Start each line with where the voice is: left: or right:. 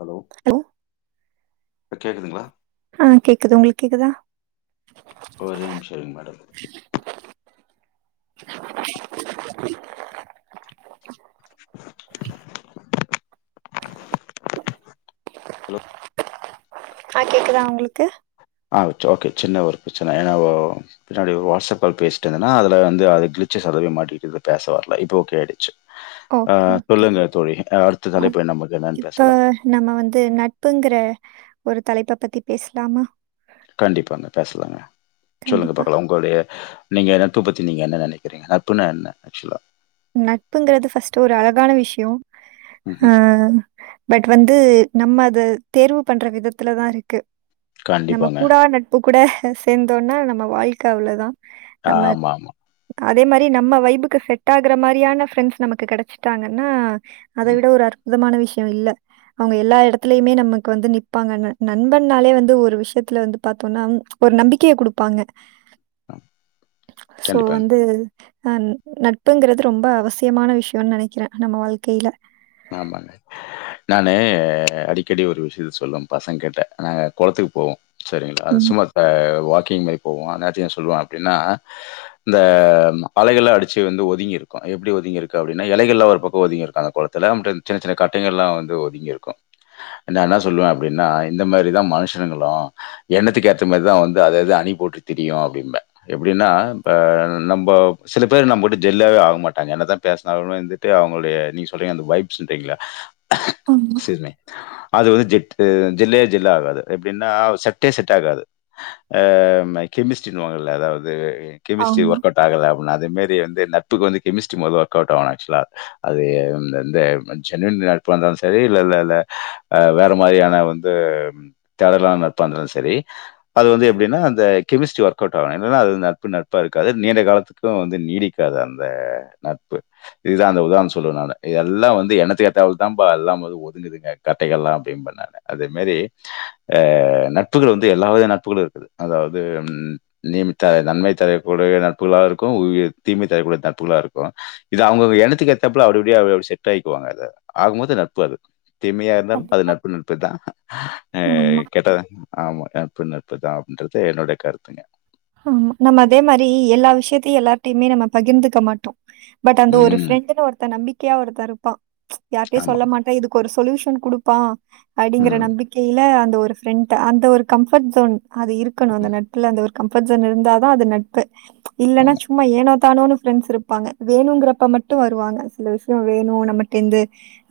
left: Hello இப்ப கேக்குதுங்களா
right: ஆஹ் கேக்குது உங்களுக்கு கேக்குதா
left: ஒரே நிமிஷம் இருங்க மேடம் ஹலோ
right: ஆஹ் கேக்குதா உங்களுக்கு
left: ஆ வச்சு ஓகே சின்ன ஒரு பிரச்சன ஏனா ஓ பின்னாடி ஒரு வாட்ஸ்அப் கால் பேசிட்டுருந்தேன்னா அதல வந்து அது கிளிச்சஸ் அதல மாட்டிக்கிட்டு பேச வரல இப்போ ஓகே ஆகிடுச்சு
right: ஓகே ஓகே
left: அடுத்த தலைப்பு நமக்கு என்னன்னு
right: இப்போ
left: பேசலாம்
right: நம்ம வந்து நட்புங்கற ஒரு தலைப்ப பத்தி பேசலாமா
left: கண்டிப்பாங்க பேசலாங்க சொல்லுங்க
right: கண்டிப்பா
left: பாக்கலாம் உங்களுடைய நீங்க நட்பு பத்தி நீங்க என்ன நினைக்கிறீங்க நட்புன்னா என்ன ஆக்சுவலா
right: நட்புங்கிறது ஃபர்ஸ்ட்ட் ஒரு அழகான விஷயம்
left: ம்
right: ஆஹ் பட் வந்து நம்ம அது தேர்வு பண்ற விதத்துல தான் இருக்கு நம
left: கண்டிப்பாங்க
right: கூட நட்பு கூட சேர்ந்தோனா நம்ம வாழ்க்க அவ்ளோதான்
left: ஆமா ஆமா
right: அதே மாரி நம்ம வைபுக்கு செட் ட்டாகுற மாரியான ஃப்ரெண்ட்ஸ் நமக்கு கிடச்சிட்டாங்கன்னா அத
left: ம்
right: விட ஒரு அற்புதமான விஷயம் விஷயம் இல்ல அவங்க எல்லா இடத்துலயுமே நமக்கு வந்து நிப்பாங்க நண்பன்னாலே வந்து ஒரு விஷயத்துல வந்து பாார்த்தோம்னா ஒரு நம்பிக்கையை குடுப்பாங்க
left: ஆ,
right: சோ
left: கண்டிப்பாங்க
right: வந்து ஆஹ் நட்பு ப்பங்கிறது ரொம்ப அவசியமான விஷயம்னு நினைக்கிறேன் நம்ம வாழ்க்கையில
left: ஆமாங்க நானு அடிக்கடி ஒரு விஷயத்த சொல்லுவேன் பசங்க கிட்ட நாங்க குளத்துக்கு போவோம் சேரிங்களா அது
right: ம்.
left: சும்மா ஆ வா க்கிங் மாரி போவோ அந்நேரத்துக் என்ன சொல்லுவோ அப்டினா இந்த அலைகள அடிச்சு வந்து ஒதுங்கி இருக்கு எப்டி ஒதுங்கி இருக்கு அப்டின்னா எலைகள்லா ஒரு பக்கொ ஒதுங்கி இருக்கு அந்த கொளத் துல ட்டு சின்ன சின்ன கட்டைங்கள்லா வந்து ஒதுங்கி இருக்கு நா என்ன சொல்லுவ அப்டின்னா இந்த மாரிதா மனுஷங்களு எண்ணத்துக்கு ஏத்த மாரிதா வந்து அது அது அணி போட்டு திரியு அப்டிம்ப எப்டின்னா இப்ப நம்போ சில பேர் நம்மட்ட ஜெல்லாவே ஆகமாட்டாங்க என்னதா பேஸ்னால்மே வந்துட்டு அவ்ங்களுடைய நீங் சொல்றீங்க அந்த வைப்ஸ்ன்ரீங்களே
right: ஆமா.
left: [unintelligible] அது வந் ஜெட்டு ஜெல்லே ஜெல் ஆகாது எப்டின்னா செட்டே செட் ஆகாது ஆ ம கெமிஸ்ட்ரின்னுவாங்கல்ல அதாவ்து அ கெமிஸ்ட்ரி
right: ஆமா.
left: வர்கவ்ட் ஆகல அதேமேரி வந்து நட்புக்கு வந்து கெமிஸ்ட்ரி மொதொ ஒர்க் அவுட் ஆக்சுலா அது இத வந்து ஜென்யூன் நட்பா இருந்தாலு செரி இல்லல்லல்ல ஆ வேற மாரியான வந்து ம் தேடலான நட்பாருந்தாலு செரி அது வந்து எப்டின்னா அந்த கெமிஸ்ட்ரி ஒர்க் அவுட் ஆகணு இல்லனா அது நட்பு நட்பா இருக்காது நீண்ட காலத்துக்கு வந்து நீடிக்காது அந்த நட்பு இதுதா அந்த உதார்ணொ சொல்லுவ நானு எல்லா வந்து எனத்துக்கு ஏத்தாபுல்தா பா எல்லா வந்து ஒதுங்குதுங்க கட்டைகள்லா [unintelligible] நானு அதே மாரி ஆ நட்புகள் வந்து எல்லாவித நட்புகளு இருக்குது அதாவ்து ம் நீமத்தாய் நன்மை தரக்கூடிய நட்புகளாவு இருக்கு ம் தீமை தரக்கூடிய தட்புகளா இருக்கு இது அவுங்க எனத்துக்கு ஏத்தாப்ல அப்டி இப்படியா செட் ஆய்க்குவாங்க அத ஆகா மொத்தொ நட்பு அது தீமையா இருந்தாலு அது
right: கண்டிப்பா.
left: நட்பு நட்புதா
right: ஆமா.
left: கெட்டத ஆமா நட்பு நட்புதா அப்டின்றதா என்னோட கருத்துங்க
right: ஆமா நம்ம அதே மாரி எல்லா விஷயத்தையு எல்லார்ட்டையுமே நம்ம பகிர்ந்துக்க மாட்டோ பட் அந்த ஒரு
left: ம்.
right: ஃப்ரெண்டுனு ஒருத்த நம்பி க்கையா ஒருத்த இருப்பா யார்ட்டையு
left: ஆமா.
right: சொல்ல மாட்டோ இது க்கொரு சொல்யூஷன் குடுப்பா அடிங்கிற
left: ம்.
right: நம்பிக்கைல ஒரு ஃப்ரெண்ட் அந்த ஒரு கம்ஃபர்ட் சோன் அது இருக்கணும் அந்த
left: ம்.
right: நட்புல அந்த ஒரு கம்ஃபோர்ட்ஜோன் இருந்தாதான் அது நட்பு இல்லென்னா
left: ஆமா.
right: சும்மா ஏனோ தானோன்னு ஃப்ரண்ட்ஸ் இருப்பாங்க வேணுங்கிறப்ப மட்டு வருவாங்க சில விஷய வேணு நம்மடேருந்து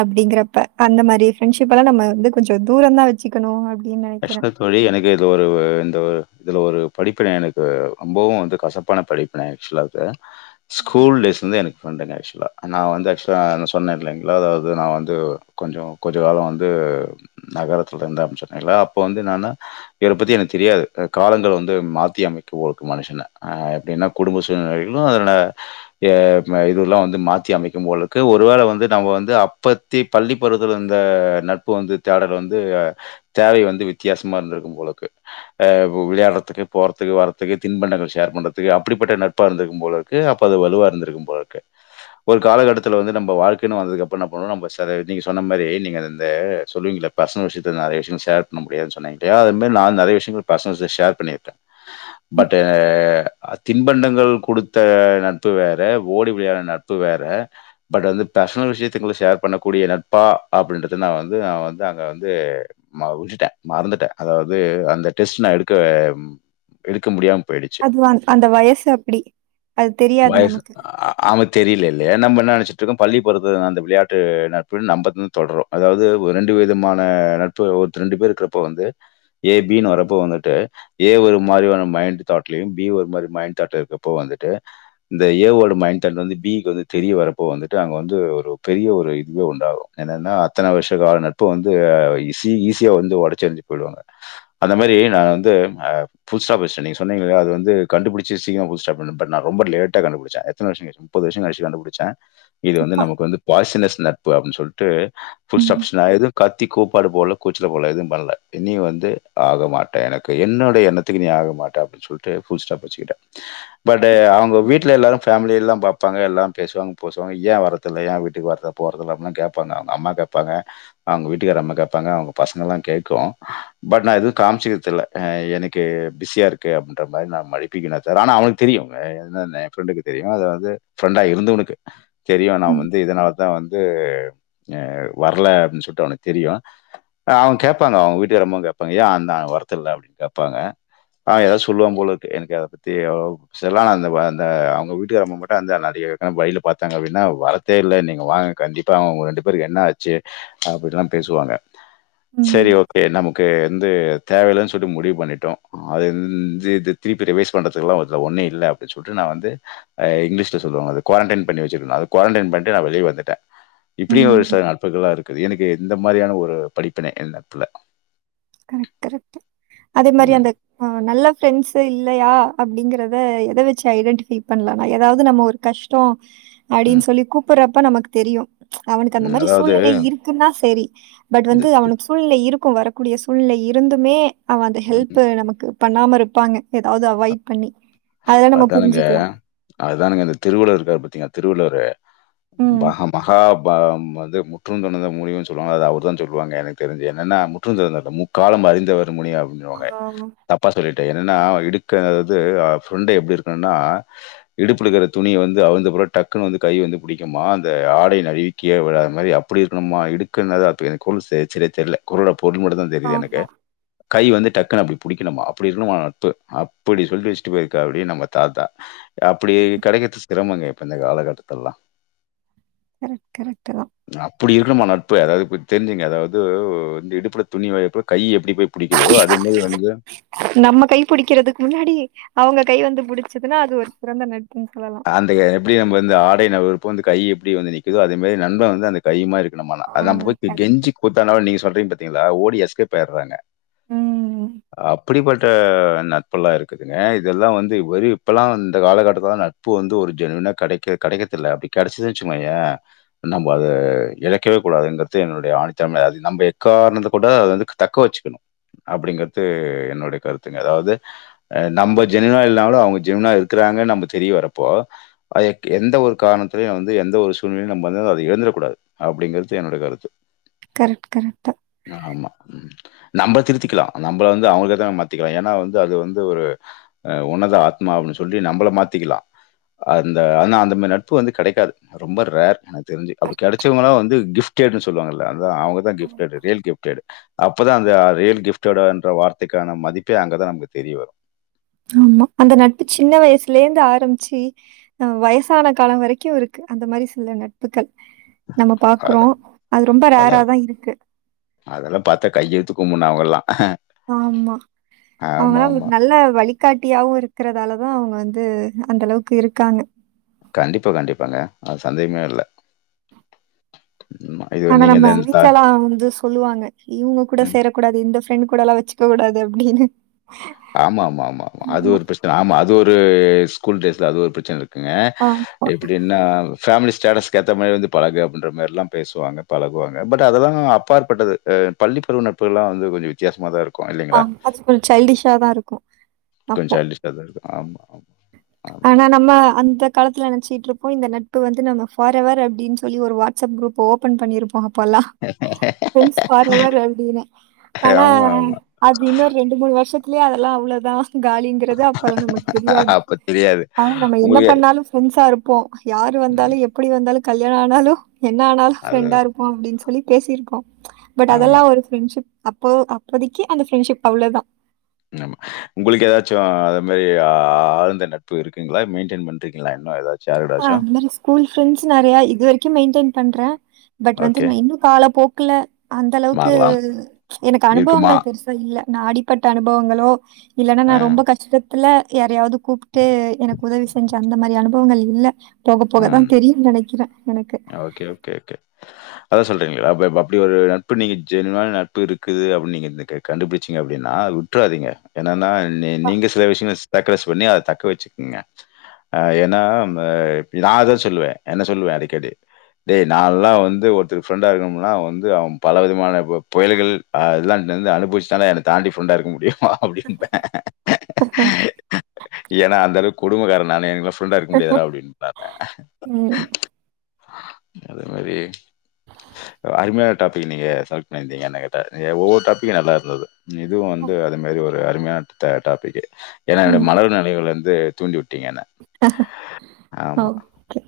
right: அப்டிங்கறப்ப அந்த மாரி பிரண்ட்ஷிப்ப எல்லா நம்ம வந்து கொஞ்ச தூரந்தா வச்சிக்கணு அப்
left: அஷ்கத் தோழி எனக்கு இது ஒரு இந்த ஒரு இதில் ஒரு படிப்பின எனக்கு அம்போவு வந்து கசப்பான படிப்பின ஆக்சுலா அதே ஸ்கூல் டேஸ்லந்து எனக் ஃப்ரெண்டுங்க ஆக்சுவலா அன் நா வந்து ஆக்சுவலா அந்த சொன்னே இல்லேங்களா அதாவது நா வந்து கொஞ்சோ கொஞ்ச காலம் வந்து நகரத்தில்ல இருந்தே அ இல்லா அப்போ வந்து நானு இவர பத்தி எனக்கு தெரியாது அ காலங்கள் வந்து மாத்தி அமைக்கு ஒரு மனுஷன அ எப்டின்னா குடும்ப சூழ்நிலைகளும் அதுல யப் ம இதுல்லா வந்து மாத்தி அமைக்கு போலுருக்கு ஒருவேள வந்து நம்ம வந்து அப்பத்தி பள்ளி பருவத்துல வந்த நட்பு வந்து தேடல் வந்து அ தேவை வந்து வித்தியாசமா இருந்திருக்கும் போல இருக்கு அ வ் வு விளையாடுறதுக்கு போறதுக்கு வர்றத்துக்கு தின்பண்டங்கள் ஷேர் பண்றதுக்கு அப்டிப்பட்ட நட்பா இருந்துருக்கு போல இருக்கு அப்ப அது வலுவா இருந்திருக்கும் போல இருக்கு ஒரு காலகட்டத்தில்ல வந்து நம்ம வாழ்க்கைன்னு வந்துக்கு அப்றோ என்ன பண்ணுணோ நம்ம சதே நீங்க சொன்ன மாறி நீங்க இந்த சொல்லுவீங்களே பர்ஷனல் விஷயத்த நெறைய விஷயங்க ஷேர் பண்ண முடியாதுன்னு சொன்னேன் இல்லையா அது மாதிரி நா நிறைய விஷயங்கள் பர்சனல்ஸ் ஷேர் பண்ணிருக்கே பட்டு ஆ தின்பண்டங்கள் கொடுத்த நட்பு வேற ஓடி விளயாட நட்பு வேற பட் அது பர்சனல் விஷயத்த உள்ள ஷேர் பண்ணக்கூடிய நட்பா அப்டின்றது நா வந்து நா வந்து அங்க வந்து நா விட்டுட்டே மறந்துட்டே அதாவது அந்த டெஸ்ட் நா எடுக்க ம் எடுக்க முடியாம போயிடுச்சு.
right: அதுவான் அந்த வயசு அப்டி அது தெரியாது நமக்கு
left: தெரிய்ல இல்லயா நம்ம என்ன நெனச்சிட்ருக்கோ பள்ளி பருத்து அந்த விளையாட்டு நட்பு நம்பத் தொடரு அதாவ்து ஒ ரெண்டு விதமான நட் பு ஒர்த்த ரெண்டு பேரு இருக்குறப்போ வந்து ஏ பி னு வரப்போ வந்துட்டு ஏ ஒரு மாறிவான மைண்ட் தாட்லயும் பி ஒரு மாறி மைண்ட் தாட் இருக்கப்போ வந்துட்டு இந்த ஏ ஓட மைண்ட் தாட் வந்து பி க்கு வந்து தெரிய வரப்போ வந்துட்டு அங்க வந்து ஒரு பெரிய ஒரு இதுவே உண்டாகு என்னன்னா அத்தன வர்ஷக்கால நட்பு வந்து ஆ இ ஈஸியா வந்து ஒடச்சி எரிஞ்சிட்டு போயிடுவாக அந்த மாறி நா வந்து அ ஃபுல் ஸ்டாப் வெச்சிட நீங்க சொன்னங்க இல்லாயா அது வந்து கண்டுபிடிச்சி சீக்ரோ புது ஸ்டார்ட் பண் பண்ணாரோ ரொம்ப லேட்டா கண்டுபிடிச்ச எத்தன வருஷோ கழிச்சி முப்பது வருஷோ கழிச்சி கண்டுபிடிச்ச இது வந்து
right: அப்பா
left: நமக்கு வந்து பாய்சினஸ் நப் புவா அப்டின் சொல்ட் ஃபுல் ஸ்டாப்
right: ம்
left: நா எதும் கத்திகூப் பாடு போல கூச்சில போலது எதுவு பண்ணல நீ வந்து ஆகமாட்ட எனக்கு என்னோடைய எண்ணத்துக்கு நீ ஆக மாட்ட அப்டின்னு சொல்லிட்டு ஃபுல் ஸ்டாப் வெச்சிட்ட பட்டே அவங்க வீட்டில் எல்லோரு ஃபேமி எல்லா பாப்பாங்க எல்லா பேசுவாங்க போசுவாங்க ஏ வரதில்ல ஏ வீட்டுக்கு வரத போறதுலாம அப்படின்னா கேட்பாங்க அவங்க அம்மா கேட்பாங்க அவங்க வீட்டுக்கார அம்மா கேப் ப்பாக அவுங்க பசங்கலா கேக்கோ பட் நா எதுவு காம்ச்சிக்கறது இல்ல எனக்கு பிஸியா இருக்கு அப்டின்ற மாரி நான் மழுப்பிக்க த ஆனா அவனுக்கு தெரியு என்னன்னு ஃப்ரெண்டுக்கு தெரியு அது வந்து ஃபரெண்டா இருந்தவனுக்கு தெரியும் நா
right: ம்
left: வந்து இதனாலத் தா வந்து னவ் வரல அப்டின்னு சொல்லிட்டு அவனுக்கு தெரியும் அவங்க கேப்பாங்க அவங்க விட்டுக்கார அம்மா கேப்பாங்க ஏயா அந்தா வரத்து இல்ல அப்டின் கேப்பாங்க ஆ ஏதாவது சொல்லுவா போல இருக்கே எனக் அத பத்தி அவ்வளவா செல்லா அந்த அந்த அவங்க வீட்டுக்கார அம்மா போட்ட அந்த நடிகைகான வழியில பாத்தாங்க அப்டின்னா வரத்தே இல்ல நீங்க வாங்க கண்டிப்பா அவங்கங்க ரெண்டு பேரு என்னா ஆச்சி அப்டிலா பேசுவாங்க சேரி
right: ம்
left: ஓகே நம்முப் கே என்து தேவயில்லன் சொல்ட்டு முடிவு பண்ணடோ அது இந்தி இது ந்தி த் த்ரிபே ரிவைஸ் பண்றதுக்குலா ஒருக்க ஒன்னே இல்ல அப்டி சொல்ட்டு நா வந்து ஐய் இங்கிலீஷ்ல சொல்லுவாங்க அது க்வோரன்டைன் பண்ணி வெச்சிருந்தா அத க்வாரண்டைன் பண்ணிட்டு நா வெளிய வந்துட்ட இப்டியும் ஒரு
right: ம்
left: சில நட்புகளா இருக்கு எனக்கேது இந்த மாரியான ஒரு [unintelligible]
right: கரெக்ட் கரெட்டு அதே மாரி
left: ம்,
right: அந்த ஹா நல்லப் ஃப்ரெண்ட்ஸு இல்லையா அப்டீங்கிறத எத வெச்சி ஐடென்டிஃபை பண்ணலான்னா ஏதாவது நம்ம ஒரு கஷ்டோ அடின்னு
left: ம்,
right: சொல்லி கூப்றப் அப்ப நமக்கு தெரியு அவனுக்கு அந்த
left: ம்.
right: மாறி
left: அதாவது
right: சூழ்நிலை இருக்குன்னா சேரி பட்
left: இந்த
right: வந்து அவனுக்கு சூழ்நிலை இருப் குவாரப் கூடிய சூழ்ல இருந்துமே அவ அந்த
left: ம்,
right: ஹெல்ப்
left: ம்.
right: நமக்கு பண்ணாம இருப்பாங்க ஏதாவது அவாய்ட் பண்ணி அதெல்லா நம்ம
left: அதானுங்க
right: புரிஞ்சுக்கலா
left: அததானுங்க இந்த திருவளூர் இருக்காரு பாத்தீங்களா திருவள்ளுவரு
right: ம்
left: பகம் மகா பாம் வந்து முற்றும் தொடர்ந்தவர் முடி சொல்லுவாங்க அது அவர் தானு சொல்லுவாங்க எனக்கு தெரிஞ்சு என்னன்ன முற்றுந் தொரந்தவர் முக்காலம் அறிந்தவர் முனியா அப்டினுவாங்க
right: ஆமா
left: தப்பா சொல்லிட் என்னன்னா இடுக்கன் அதாவது ஃப்ரெண்டு எப்டி இருக்கணுன்னா இடுப்புல இருக்குற துணி வந்து அவிழ்ந்து புரோ டக்குன்னு வந்து கை வந்து புடிக்குமா அந்த ஆடை நழுவி கீழ விழாத மாரி அப்டி இருக்கணுமா இடுக்கு நல் அதா அப் எனக்கு குறளு சரியா தெர்யல குறள பொருள் மட்டுதா தெரியுது எனக்கு
right: ஆமா
left: கை வந்து டக்ன்னு அப்டி புடிக்கணுமா அப்டி இருக்கணுமா நட்பு அப்டி சொல்லி [unintelligible] நம்ம தாத்தா அப்டி கிடைக்கறது திறமங்க இப்போ இந்த காலகட்டதுலலா
right: கரெக்ட் கரெக்ட் தா
left: ப்டி இருக்கணுமா நட்பு அதாது தெரிஞ்சுக்ங்க அதாவது வந்து இடுப்புல துணி விழகுறப கை எப்படி போய் பிடிக்குதோ, அதேமாரி வந்து
right: நம்ம கைப்புடிக்கிறதுக்கு முன்னாடி அவுங்க கை வந்து புடுச்சதுன்னா அது ஒரு சிறந்த நட்பு
left: ஆந்தய எப்டி நம்ம வந்து ஆ நவுர்ரப்ப அந்த கை எப்டி வந்து நிக்குதோ அதே மாரி நண்பே வந்து அந்த கை மாரி நம்ப நா
right: ஆ
left: அது நம் போய்
right: கரெக்ட்
left: கெஞ்சி கூத்தான்னாகூட நீங்க சொல்ற ங்களா ஓடி எஸ்கப் ஆயிடுறாங்க
right: ம்
left: அப்படிப்பட் நட்பெல்லா இருக்குதுங்க இதெல்லா வந்து இப்ப வெறு இப்பல்லா வந் காலகட்டதுல ந இப்ப வந்து ஒரு ஜெனீனா கெடைக்க கிடைக்றதல்ல அப்டி கெடச்சுச்சுச்சுனா வச்சுங்கோயே நம்ம அது இழக்கவே கூடாதுங்கிறது என்னோட ஆணித்தன்மை அ நம்ம எக்காரணத்த கூட அத வந்து தக்க வச்சுக்கணு அப்டிங்கறது என்னோட கருத்துங்க அதாவது நம்ம ஜெனீனா இல்லாமாலு அவங்க ஜெனீனா இருக்றாங்கனு நம்ம தெரிய வரப்போ இப்போ எந்த ஒரு காரணத்துலையு வந்து எந்த ஒரு சூழ்நிலையு நம்ம வந்து அத எழந்துறக் கூடாது அப்டிங்கிறது என்னோடய கருத்து
right: கரெக்ட் கரெக்டா
left: ஆமா நம்ம திருத்திக்கலா நம்ம வந்து அவங்களுக்காக மாத்திக்கிறோ ஏன்னா வந்து அது வந்து ஒரு உன்னத ஆத்மா அப்டின்னு சொல்லி நம்பள மாத்திக்கலா அந்த ஆனா அந்த மாரி நட்பு வந்து கெடைக்காது ரொம்ப ரேர் எனக்கு தெரிஞ்சு அப்டி கெடச்சவங்களா வந்து கிப்டடுன்னு சொல்லுவாங்கல்ல அது அவுங்கதா கிப்டடு அப்பதா அந்த ரியல் கிப்டடு என்ற வார்த்தைக்கான மதிப்பே அங்கதா நமக்கு தெரிய வரு
right: ஆம்மா அந்த நட்பு சின்ன வயசுலேருந்து ஆரம்பிச்சு அ வயசான காலோ வரக்கு இருக்கு அந்த மாரி சில நட்புக்கள் நம்ம பாக்குறோ
left: அதான்
right: அது ரொம்ப
left: அதான்
right: ரேராதா இருக்கு
left: அஹ
right: ஆமா அவங்கல்லா நமக் ஒரு நல்ல வழி காட்டியாவு இருக்கறதாலதா அவுங்க வந்து அந்த அளவுக்கு இருக்காங்க
left: கண்டிப்பா கண்டிப்பாங்க அது சந்தேகமே இல்ல ம். இது
right: ஆனா
left: நீங்க
right: நம்ம
left: இந்த த
right: வீட்லல்லாம் வந்து சொல்லுவாங்க இவங்க கூட
left: ம்.
right: சேரக்கூடாது இந்த ஃ ப்ரெண்ட் கூடலா வெச்சிக்கக் கூடாது அப்டின்னு
left: ஆம்மா ம்மா ம்மாம் அது
right: ஆமா
left: ஒரு பிரஸ்ன ஆம்மா அது ஒரு ஸ்கூல்டேஸ்ல அது ஒரு பிரச்சன இருக் குங்க
right: ஆமா
left: எப்டின்னா ஃபேம்லி ஸ்டேட்டஸ்கு ஏத்த மாரி வந்து பழகு அப்டின்ற மேரிலா பேசுவாங்க பழகுவாங்க பட் அதெல்லா அப்பாற்பட்டது ஆஹ் பள்ளி பருவ நட்புகல்லா வந்து கொஞ்சோ வித்தியாசமாதா இருக்
right: ஆஹ் அது ஃபுல் சைல்டிஸ் சாதான் இருக்கும் அப்போ.
left: கொஞ்சைல்டிஸ்டாதா ஆம்மா ம்மா
right: ஆனா நம்ம அந்த காலத்துல நெனச்சிற்று இருப்போம் இந்த நட்பு வந்து நம்ம ஃபாரவர் அப்டின் சொல்லி ஒரு வாட்ஸ்அப் குரூப் ஓப்பன் பண்ணிருப் போக போலா ஃப்ரெண்ஸ் ஃபாரவர் அப்டின்னு ஆனா
left: ஆமா, ஆமா.
right: அது இன்னொரு ரெண்டு மூணு வருஷத் திலேயெ அதலா அவ்ளோதா காலிங்கிறத அப்பல்லா நமக் தெரியாது
left: அப்ப தெரியாது.
right: ஆ நம்ம என்ன
left: உங்களுக்கு
right: பண்ணாலு ஃபிரண்ட்ஸ் சா இருப்போ யாரு வந்தாலு
left: ம்.
right: எப்புடி வந்தாலு கல்யாண ஆனாலு என்ன ஆனாலு
left: அது
right: ஃப்ரெண்டா இருப்போ அப்டின்னு சொல் லி பேசிருக்கோ பட்
left: ஆமா,
right: அதெல்லா ஒரு ஃப்ரெண்ட்ஷிப் அப்போ அப்போதிக்கி அந்த ஃப்ரெண்ட்ஷிப் அவ்ளோதா
left: ஆமா உங்களுக்கு ஏதாச்சு அத மேரி ஆஹ் ஆழ்ந்த நட்பு இருக்குங்களா மெயின்டைன் பண்ரிங்களா இன்னும் எதாது
right: ஆஹ் அது மேரி ஸ்கூல் ஃப்ரெண்ட்ஸ் நறையா இது வரிக்கு மெயின்டையின் பண்ட்றன் பட் வந்து
left: ஓகே.
right: நா இன்னு கால போக் க்குல அந்தளவுக்கு
left: மாறலாம்.
right: எனக்கு
left: இருக்குமா?
right: அனுபவங்கள் பெருசா இல்ல நா அடிப்பட்ட அனுபவங்களோ இல்லன்னா நா
left: அ,
right: ரொம்ப கஷ்டத் துல யாரையாவுது கூப்ட்டு எனக் உதவி செஞ்ச அந்த மாரி அனுபவங்கள் இல்ல போக போகத்தா
left: ம்.
right: தெரியு நனைக்கிறே எனக்கு
left: அதா சொல்ட்றீங்களா பப் அப்டி ஒரு நட்பு நீங்க ஜெனியுனான நட்பு இருக்குது அப்டின் நீங்க இந்த க கண்டுபுடிச்சீங்க அப்டின்னா அத உட்றாதீங்க என்னன்னா நீ-நீங்க சில விஷயங்கள் ஸ் சேக்ரஸ் பண்ணி அத தக்க வச்சுக்குங்க அ ஏன்னா நா அததா சொல்லுவே என்ன சொல்லுவே அடக்கடி டேய் நாலா வந்து ஒருத்தர் ஃப்ரெண்டா இருக்கணும்னா அவ வந்து அவ பல விதமான பொ புயல்கள் அதெல்லா நல்லா அனுபவிச்சனா என்ன தாண்டி ஃப்ரெண்டா இருக்க முடியு அப்டின்பே ஏன்னா அந்த அளவுக்கு குடும்பகாரனானேங் [unintelligible] ஃபிரண்டா இருக்க முடியாதுடா அப்டினு
right: ம்.
left: [unintelligible] அதே மாரி அருமையான டாபிக் நீங்க செலேக்ட் பண்ணியிருந்தீங்க என்னகேட்டா ஒவ்வொரு டாப்பிக்கு நல்லா இருந்தது இதுவு வந்து அது மாரி ஒரு ஒரு அருமையான டா டாப்பிக்கு ஏனா எனக்கு
right: ம்.
left: மலரும் நெனைவுகள் வந் து தூண்டிவுட் ட்டீங்க என்ன ஆமா
right: ஓகே,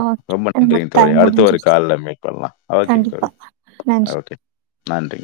right: ஓகே.
left: ரொம்ப
right: நமக்கு
left: நன்றிங்க தோழி
right: டைம்
left: அடுத்த ஒரு
right: முடிஞ்சிருச்சு.
left: கால்ல மீட் பண்லா ஓகேங்க
right: கண்டிப்பா.
left: தோழி
right: நன்றி.
left: ஓகே நன்றி